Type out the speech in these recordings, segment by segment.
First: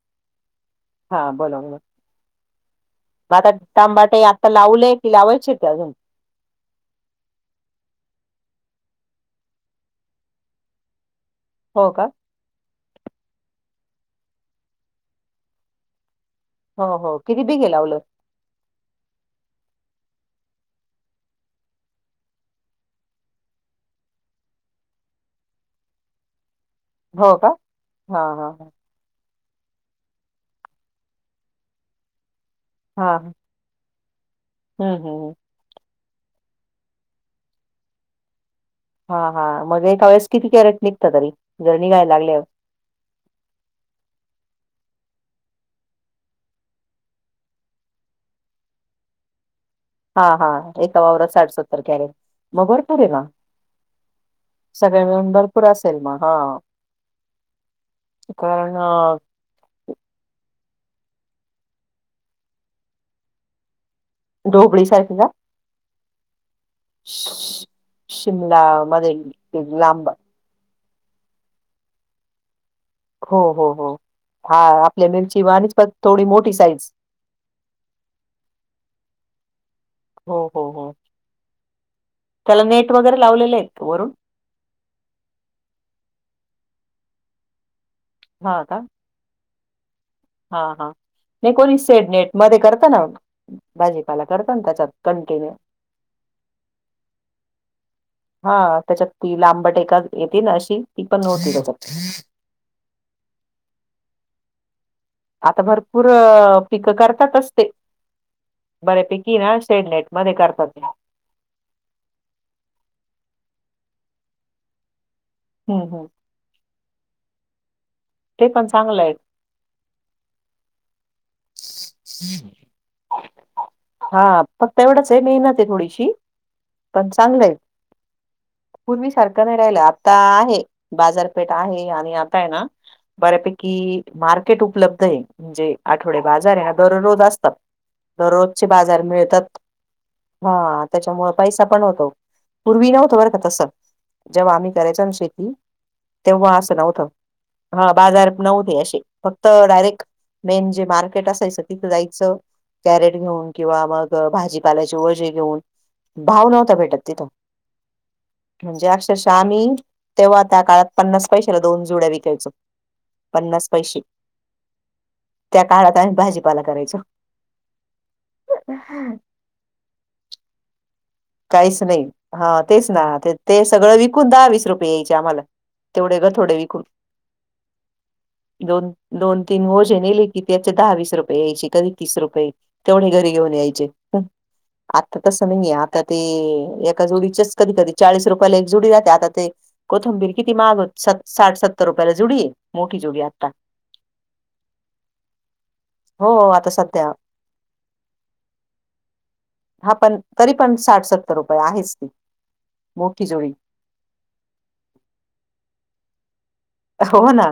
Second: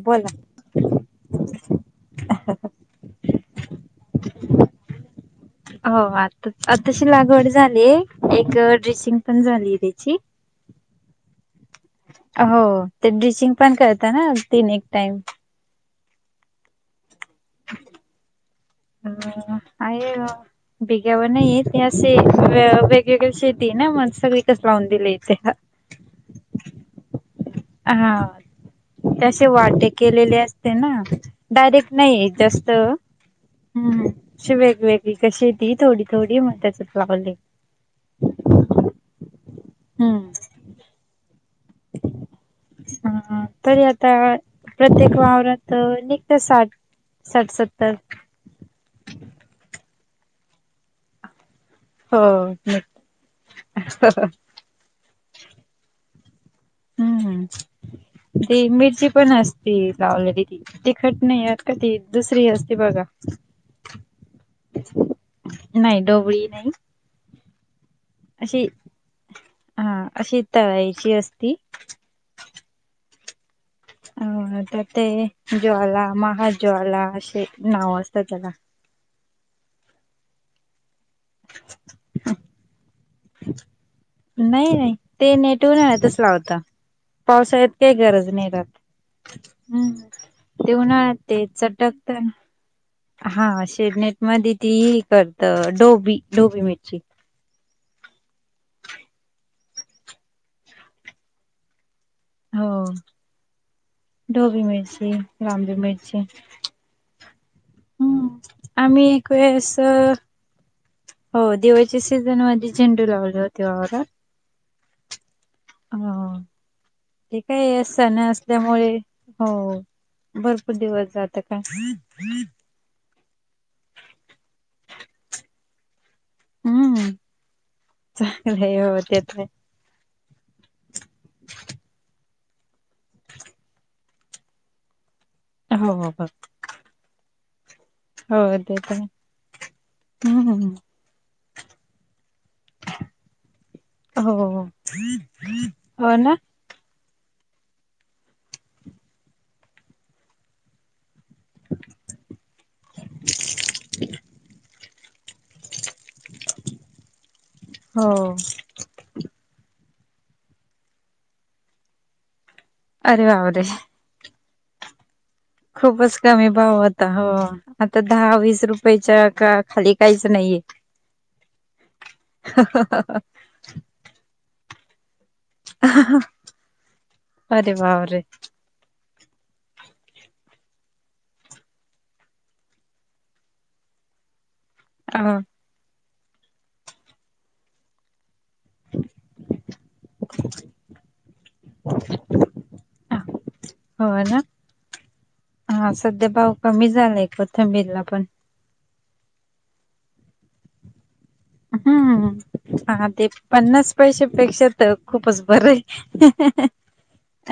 हो बोला हा बरोबर मग आता तांबाटे आता लावले की होय. हो आताच आताशी लागवड झाली, एक ड्रेसिंग पण झाली त्यांची. हो का हो ते ड्रिचिंग पण करत ना तीन एक टाइम. हो हो किती बेघे लावलं. ह आहे बेघ्यावर नाही ते असे वेगवेगळे शेती ना मग सगंळी कस लावून दिले ते. [inaudible] का हा.. त्याे अशे वाटे केलेले असते ना डायरेक्ट जास्त हां हां हम्म अशी वेगवेगळी कशी ती थोडी मग त्यांच्यात लावले. हां हां मग एका वेळेस हम्म किती कॅरेट निघत तरी? निघायला लागले तर. हां तरी आता प्रत्येक वावरात निघतय साठ. साठ सत्तर हा हा एका वावरात साठसत्तर कॅरेट हो मग भरपूर निघत. आहे ना सगळे मिळून भरपूर असेल मग हां हं हं ते मिरची अ, पण असते. ती लावलेली ती तिखट नाही आहेत का ती दुसरी असती बघा. ढोबळी सारखी ना. नाही ढोबळी नाही. श श शिमला अशी मध्ये हा लांब अशी तळायची असती. हो हो हो हा अं तर ते आपल्या मिरची वाणीच पण ज्वाला थोडी मोठी साईज महाज्वाला असे नाव असतं त्याला. हो हो हो त्याला नेट वगैरे लावलेलं आहेत का वरून. नाही नाही ते नेट उन्हाळ्यातच लावता पावसाळ्यात काही गरज नाही हा का राहत. हंम्म हा ते हा उन्हाळ ते नाही कोणी सेड चटकतय नेट मध्ये करता ना हा शेडनेट भाजीपाला करता मध्ये ना ती त्याच्यात ही. करत कंटिन्यू चोबी चोबळी मिरची. हा त्याच्यात ती लांबट एखादी येते ना अशी ती पण नव्हती त्यांच्यात, हो ढोबळी मिरची. आता लांबडी भरपूर मिरची पिकं करतातस ते, हम्म आम्ही एक बऱ्यापैकी ना वेळेस शेडनेट मध्ये करतात. हो दिवाळीच्या सीझन मध्ये झेंडू लावले होते बघा का. हम्म हम्म. ते काय सणे ते पण असल्यामुळे चांगलं आहे हो भरपूर दिवस जातं का. हा फक्त एवढच आहे मेहनत आहे थोडीशी. पण हम्म चांगलंय चांगलं आहे हो पूर्वी ते तर सारखं नाही राहिलं आ ता आहे बाजारपेठ आहे आणि आता आहे ना बऱ्यापैकी मार्केट उपलब्ध आहे म्हणजे आहे हो हो आठवडे हो बाजार आहे ना दररोज असतात. हो दररोजचे ते तर बाजार आहे मिळतात हम्म हां. त्याच्यामुळे पैसा पण होतो पूर्वी नव्हत बरं का तसं. हो जेव्हा आम्ही करायचो ना शेती हो ना तेव्हा अस न्हवतं हा बाजार न्हवते असे फक्त डायरेक्ट मेन जे मार्केट असायच तिथं जायचं कॅरेट घेऊन किंवा मग भाजीपालाय चे ओझे घेऊन भाव नव्हता भेटत तिथं. हो. म्हणजे अक्षरशः आम्ही तेव्हा त्या काळात पन्नास पैशाला दोन जुड्या विकायचो. अरे बापरे! पन्नास पैसे त्या काळात आणि खूपच भाजी कमी भाव होता हो आता दहा वीस रुपयाच्या का खाली काहीच नाहीये. काहीच नाही हा तेच ना ते ते सगळं विकून दहा-वीस रुपये यायचे आम्हाला. तेवढे गं थोडे विकून. अरे बापरे दोन दोन तीन ओझे नेले कि त्याचे दहा वीस रुपये यायचे कधी तीस रुपये तेवढे घरी घेऊन यायचे आता अ तसं नाहीय आ आता ते एका जुडीचेच कधी-कधी चाळीस रुपयाला एक जुडी जाते आता ते कोथिंबीर किती महाग साठ सत्तर रुपयाला जुडी आहे मोठी जुडी आता. हो ना हा सध्या हो भाव आता कमी सध्या झालाय कोथंबीरला पण. हा पण तरी पण साठ सत हम्म हा ते जोडी पन्नास पैशापेक्षा तर खूपच बर आहे. हो ना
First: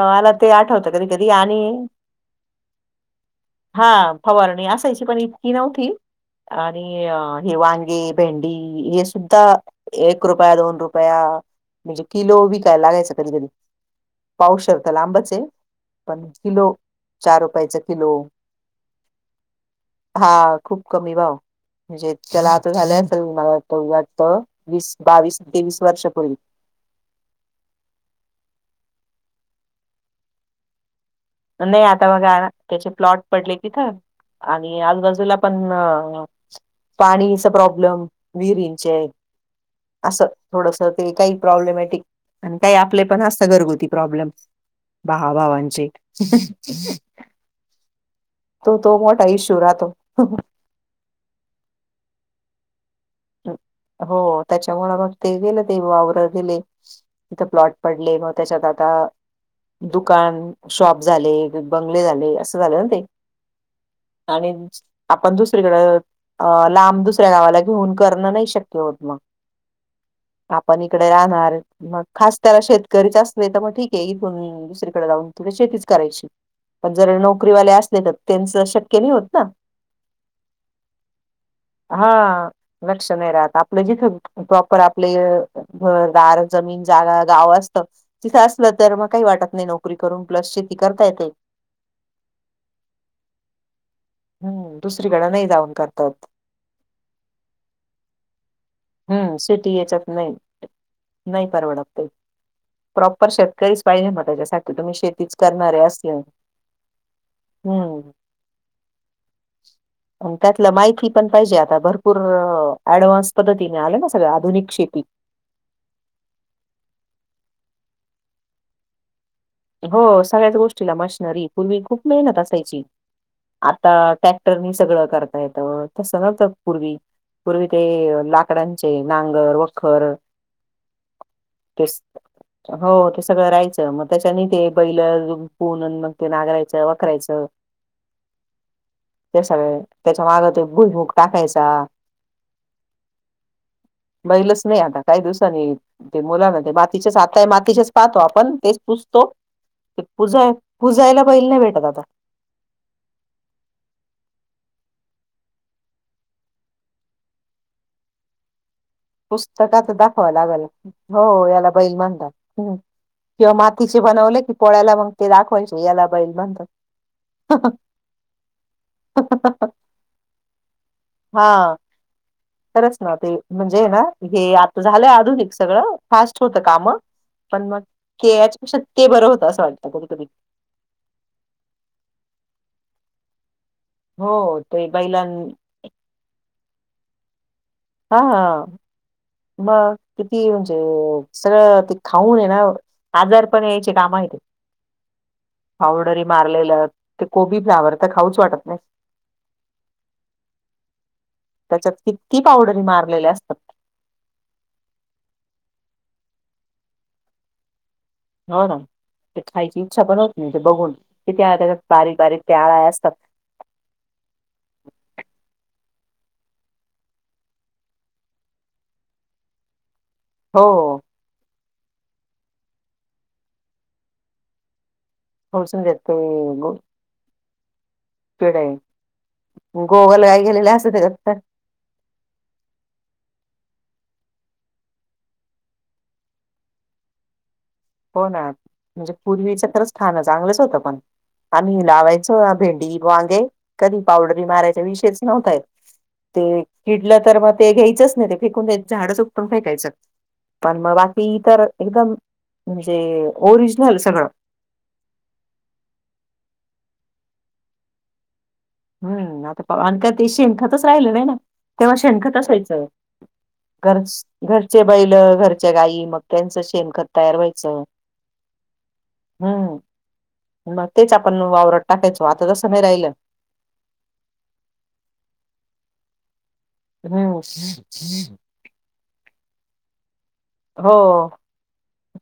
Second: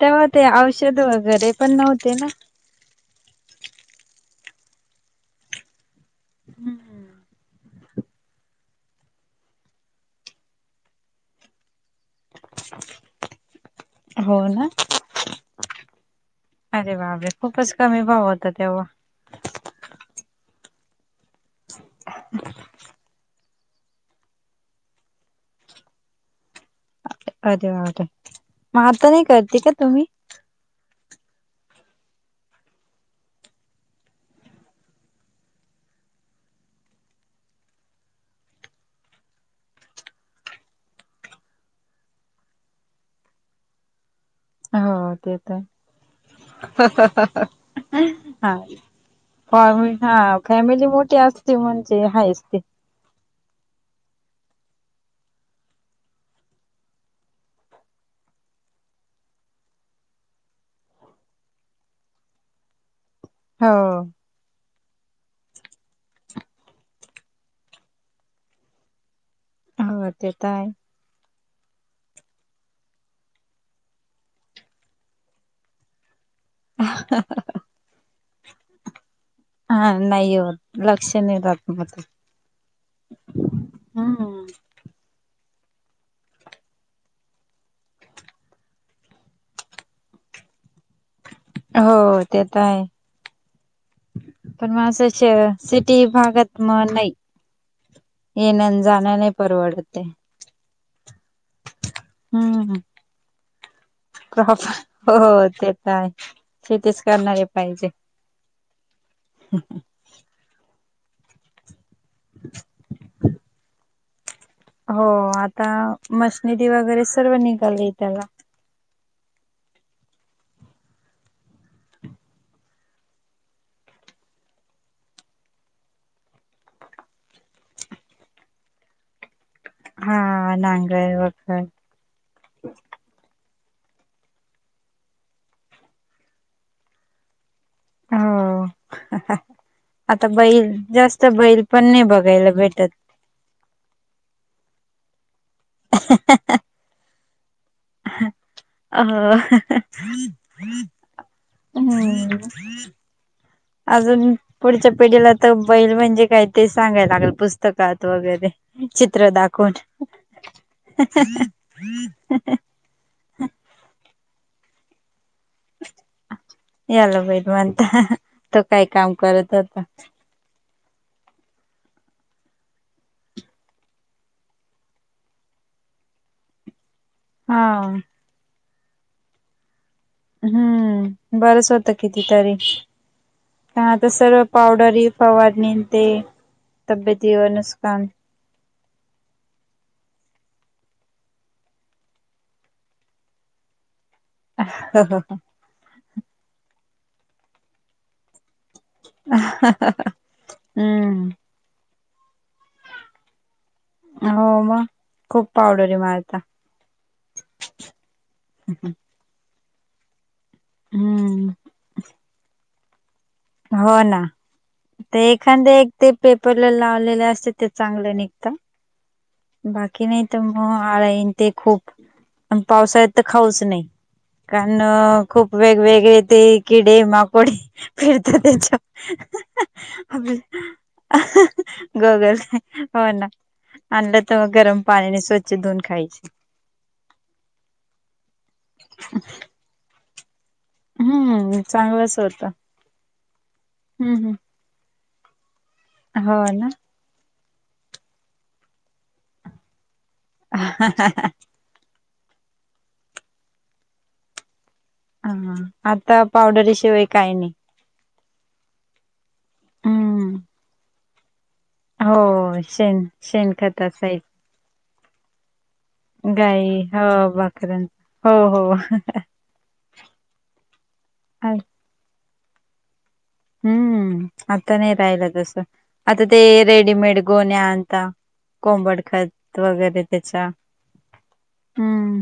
तेव्हा ते आठवत औषध कधी-कधी वगैरे आणि पण नव्हते ना हा फवारणी असायची पण इतकी नव्हती हम्म. आणि अ ही वांगी, भेंडी हे सुद्धा एक रुपया दोन रुपया म्हणजे किलो विकाय लागायचं कधी-कधी हो ना पाऊसर तर लांबच आहे पण किलो अरे बापरे चार खूपच रुपयाचा कमी किलो. भाव होता तेव्हा हा खूप कमी भाव म्हणजे त्याला आता झालंय असेल मला तर वाटतं वीस, बावीस, तेवीस वर्षपूर्वी. अरे वात म आता नाही करते का तुम्ही? नाही आता माझा आहे ना त्याचे प्लॉट पडले तिथं आणि आजूबाजूला पण म पाणीचा प्रॉब्लेम विहिरींचे आहे असं थोडस ते काही प्रॉब्लेमॅटिक आणि काही आपले पण असं घरगुती प्रॉब्लेम. हो ते तर भाहभावांचे हा तो तो मोठा हो इश्यू राहतो आम्ही हा ख फॅमिली मोठी असते म्हणजे हायच ते. ट हो त्याच्यामुळं मग ते गेलं तर वावराय गेले. तिथं प्लॉट पडले मग त्याच्यात आता. दुकान शॉप झाले बंगले झाले असं झाले ना ते. हो आणि आपण दुसरीकडें अ लांब दुसऱ्या गावाला घेऊन. करणं नाही शक्य होत मग. मग ते काय. आपण इकडे राहणार मग खास त्याला शेतकरीच असले तर मग ठीक आहे इथून मी. दुसरीकडे जाऊन तुला शेतीच करायची. पण जर नोकरीवाले असले तर त्यांच शक्य नाही होत ना. हा नाहीय होत लक्ष, नाही राहात, मग. हा. लक्ष नाही राहत आपलं जिथ. हम्म. प्रॉपर आपले घरदार जमीन जागा गाव असत. तिथं असलं तर मग काही वाटत नाही नोकरी करून प्लस शेती, करता येते. हो ते तर आहे. पण हम्म मा असं दुसरीकडे नाही जाऊन सिटी करतात भागात म नाही. येणं जाण्या नाही हम्म सिटी परवडते. याच्यात नाही नाही परवडत. ते. हु. प्रॉपर शेतकरीच पाहिजे मग त्याच्यासाठी तुम्ही शेतीच हो ते करणारे तर आहे. असले शेतीच हु. हम ह. त्यातला माहिती पण पाहिजे आता भरपूर अँडव्हान्स पद्धतीने आले ना सगळ आधुनिक. शेती हो आता मशनिदी वगैरे सर्व निघालले त्याला. हो सगळ्याच गोष्टीला मशनरी पूर्वी खूप मेहनत असायची. आता टॅक्टरनी सगळं करता येत तसं नव्हतं पूर्वी. पूर्वी ते लाकडांचे नांगर व खर हो, हा नांगर वखर ते, सगळं राहायचं. त्याच्यानी ते बैल जुपून मग ते नागरायचं वाखरायचं. हो. त्या, कस, त्याच्या आता माग बैल भुईमूग जास्त बैल टाकायचा. पण नाही बघायला भेटत. बैलच नाही आता काही दिवसांनी ते मुलांना ते मातीचेच आताय मातीचेच पाहतो आपण तेच अ. पुजतो ते पुजा पुजायला बैल नाही भेटत आता. हम् ह् अजून पुढच्या पिढीला तर बैल म्हणजे काय ते सांगायला लागेल पुस्तकात वगैरे. चित्र दाखवून पुस्तकात दाखवाव लागेल, हो याला बैल म्हणतात किंवा मातीचे बनवले की पोळ्याला मग ते दाखवायचे. याला बैल म्हणतात. याला बैल म्हणता तो काय काम करत होता हा खरंच ना ते म्हणज ना हे आता झालंय आधुनिक सगळं फास्ट होत काम हा पण मग. के याच्यापेक्षा ते बरं होत असं वाटतं कुठेतरी हु. बरंच होतं किती तरी आत्ता, हो सर्व ते पावडरही बैलां फवारनी, ते तब्येती वर नुकसान. हा हा मग किती म्हणजे सगळं ते खाऊन ये ना आजार पण यायचे काम. हं हं हं पावडरी मारलेलं ते कोबी फ्लावर तरं खाऊंच वाटतं नाहीं हं हं हं हम्मं त्यांच्यात किती पावडरी मारलेले असतांत हो मंग खूंप पावडरी मारंतात हो नां ते खांयची ईच्छा पणं होती नाहीं तेे बघूंन किती हम्म त्यां बारीक बारीक अळ्यां असतांत हो नां ते एखादे एक ते पेपरला लावलेले असते ते चांगलं निघतात बाकी नाहीं तरं हो मंग आळयां ते खूंप आणि पावसाळ्यांत तरं खांऊच नाहीं खूंप हो समजा वेगवेगळे ते किडे माकोडे फिरतां पेढ तेच्यां गोगल आपं काय गेलेले असत हं त्याच्यात हं हं गोगंल होनां आणलं तरं मंग गरमं पाणीने स्वंच्छ धुवूंन खांयचे हो नां म्हणजे पूर्वीच तरचं खांन चांगलंच होतं हम्म आम्हीं चांगलंच लावांयचो होतं भेंडी वांगे कधीं हम्म पावडरी मारांयच्या विषयंच नव्हतां येतं हम्म हो ते ना. किडलं तरं मंग ते घ्यायचंच नाहीं ते फेकूंन झाडं ऊटतूंन फेकायचं पणं मंग बाकी इतरं एकदंम म्हणजे ओरिजनल संगळ नां हां आंता पावडरीशिवांय कांहीं नाहीं हम्मं आंता अनं त्यांतं हम्म. शेणखंतच राहिलेलं नाहीं नां तेव्हां शेणखंत हो असायचं शेण शेणखत घरं असायच घरंचे बैल घरंच्या गाई मंग गाई हो बाकर हो हो हम्मं मंग तेचं आपणं वावरांत टाकांयचो आंता तसं नाहीं राहिलं हम्मं आंता नाहीं राहिलं तसं आंता ते रेडीमेड गोन्यां आनंतात हम्म. कोंबडं खंत वगैरें त्यांच्या हो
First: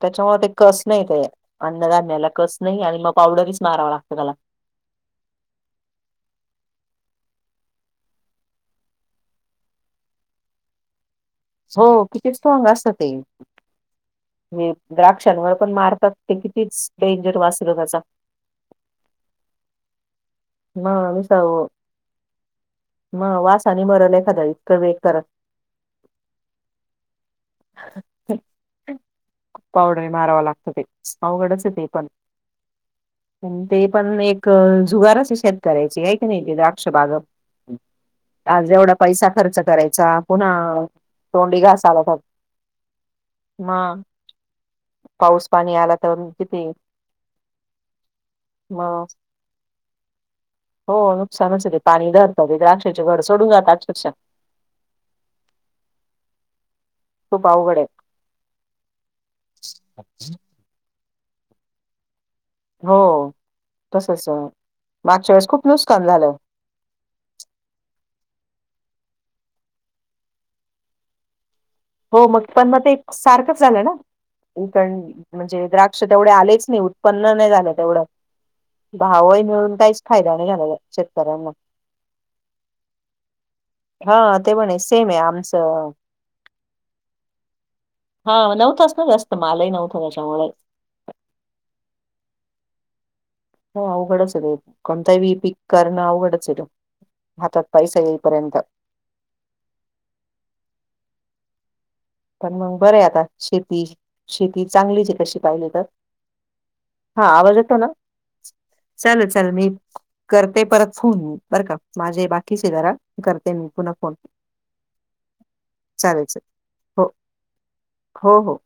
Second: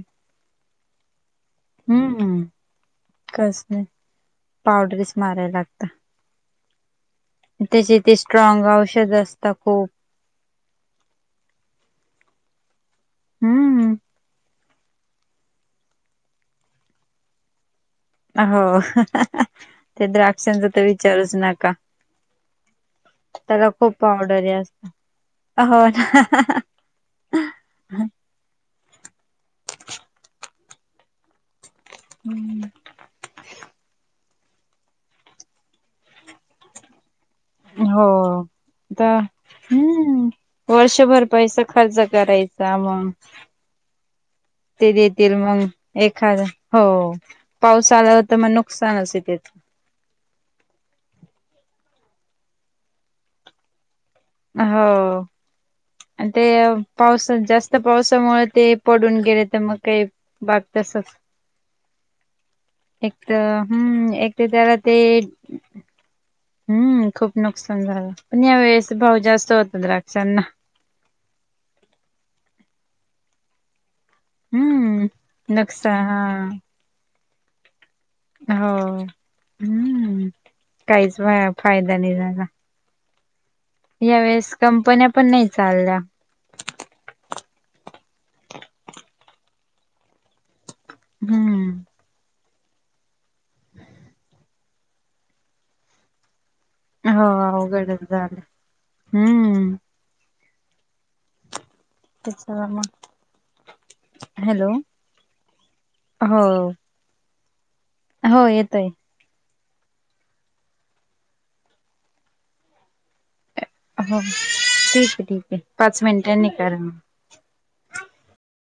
त्यांच्यामुळे ते कसं नाहीं ते अन्नदानण्यांला हम्म कसं नाहीं आणि मंग पावडरची मारावां लागते त्यांला पावडरची मारांयला लागतं त्यांचे ते स्ट्रॉग औषध असतांत खूंप हो किती स्ट्रॉंग असतं ते हम्म द्राक्षांवरं पणं मारतांत ते कितीचं डेंजर वासं त्यांचा हो ते द्राक्षांचा तरं मग विचारु चं नुसतं नकां मग त्यांला वासाने खूंप मरल एखादा इतकं वेट करत पावडरीअसतां हो नां पावडरी मारावां लागतं ते अवघडचं आहे ते? पण हम्मं. ते पणं एक जुगांरचं शेतकऱ्यांची कां की नाहीं ते द्राक्ष बाग. हो आज एवढा तरं पैसा खर्च करायचा हम्मं पुन्हा वर्षभर तोंडी पैसा खर्च करायचं. त्यां मंग. हां ते देतील मंग एखादां किती हो पाऊस आंला तरं मंग मग नुकसानचं. हो नुकसानचं ते पाणी धरांत ते द्राक्षेचे घरं सोडूंन जातांत अक्षरक्षा. हो आणि ते पावसाच्या खूप अवघड जास्तं आहे. पावसांमुळे ते पडूंन गेले तरं मंग कांहीं बांग तसंच. हो हम्म तसंच एक तर मागंच्या वेळेस खूंप नुसकसांन झालं. हम्मं खूंप नुकसांन झालं पणं यां वेळेस भांव जास्तं होतं द्राक्षांना. हो मग पण मग ते एक सारखंच झालं ना, [unintelligible] हम्म म्हणजे द्राक्ष तेवढे नुकसान आलेच नाही. उत्त्पन्न नाही झाल तेवढ. हा हो भावही मिळून काहीच हम्म फायदा नाही झाला काहीच शेतकऱ्यांना. फायदा नाही झाला हा यावेेळेस ते पण आहे कंपन्या सेम आहे पण नाही आमचं चालल्या. हा नव्हतच ना जास्त मालही नव्हत त्याच्यामुळे. हम्म. ह अवघडच कोणताही पीक करण अवघडच आहे. हो हातात पैसा अवघडच येई झालं पर्यंत. हम्म. पण मग बरं आता शेती शेती हॅलो चांगलीच तशी पाहिली तर. हो हा आवाज येतो ना? हो येतोय. चालल, चालल मी करते परत फोन मी बरं का माझे बाकीचे जरा करते मी. पुन्हा फोन हो ठीक आहे, ठीक आहे पाच चालेल चालेल मिनटांनी करा. मग हो हो हो.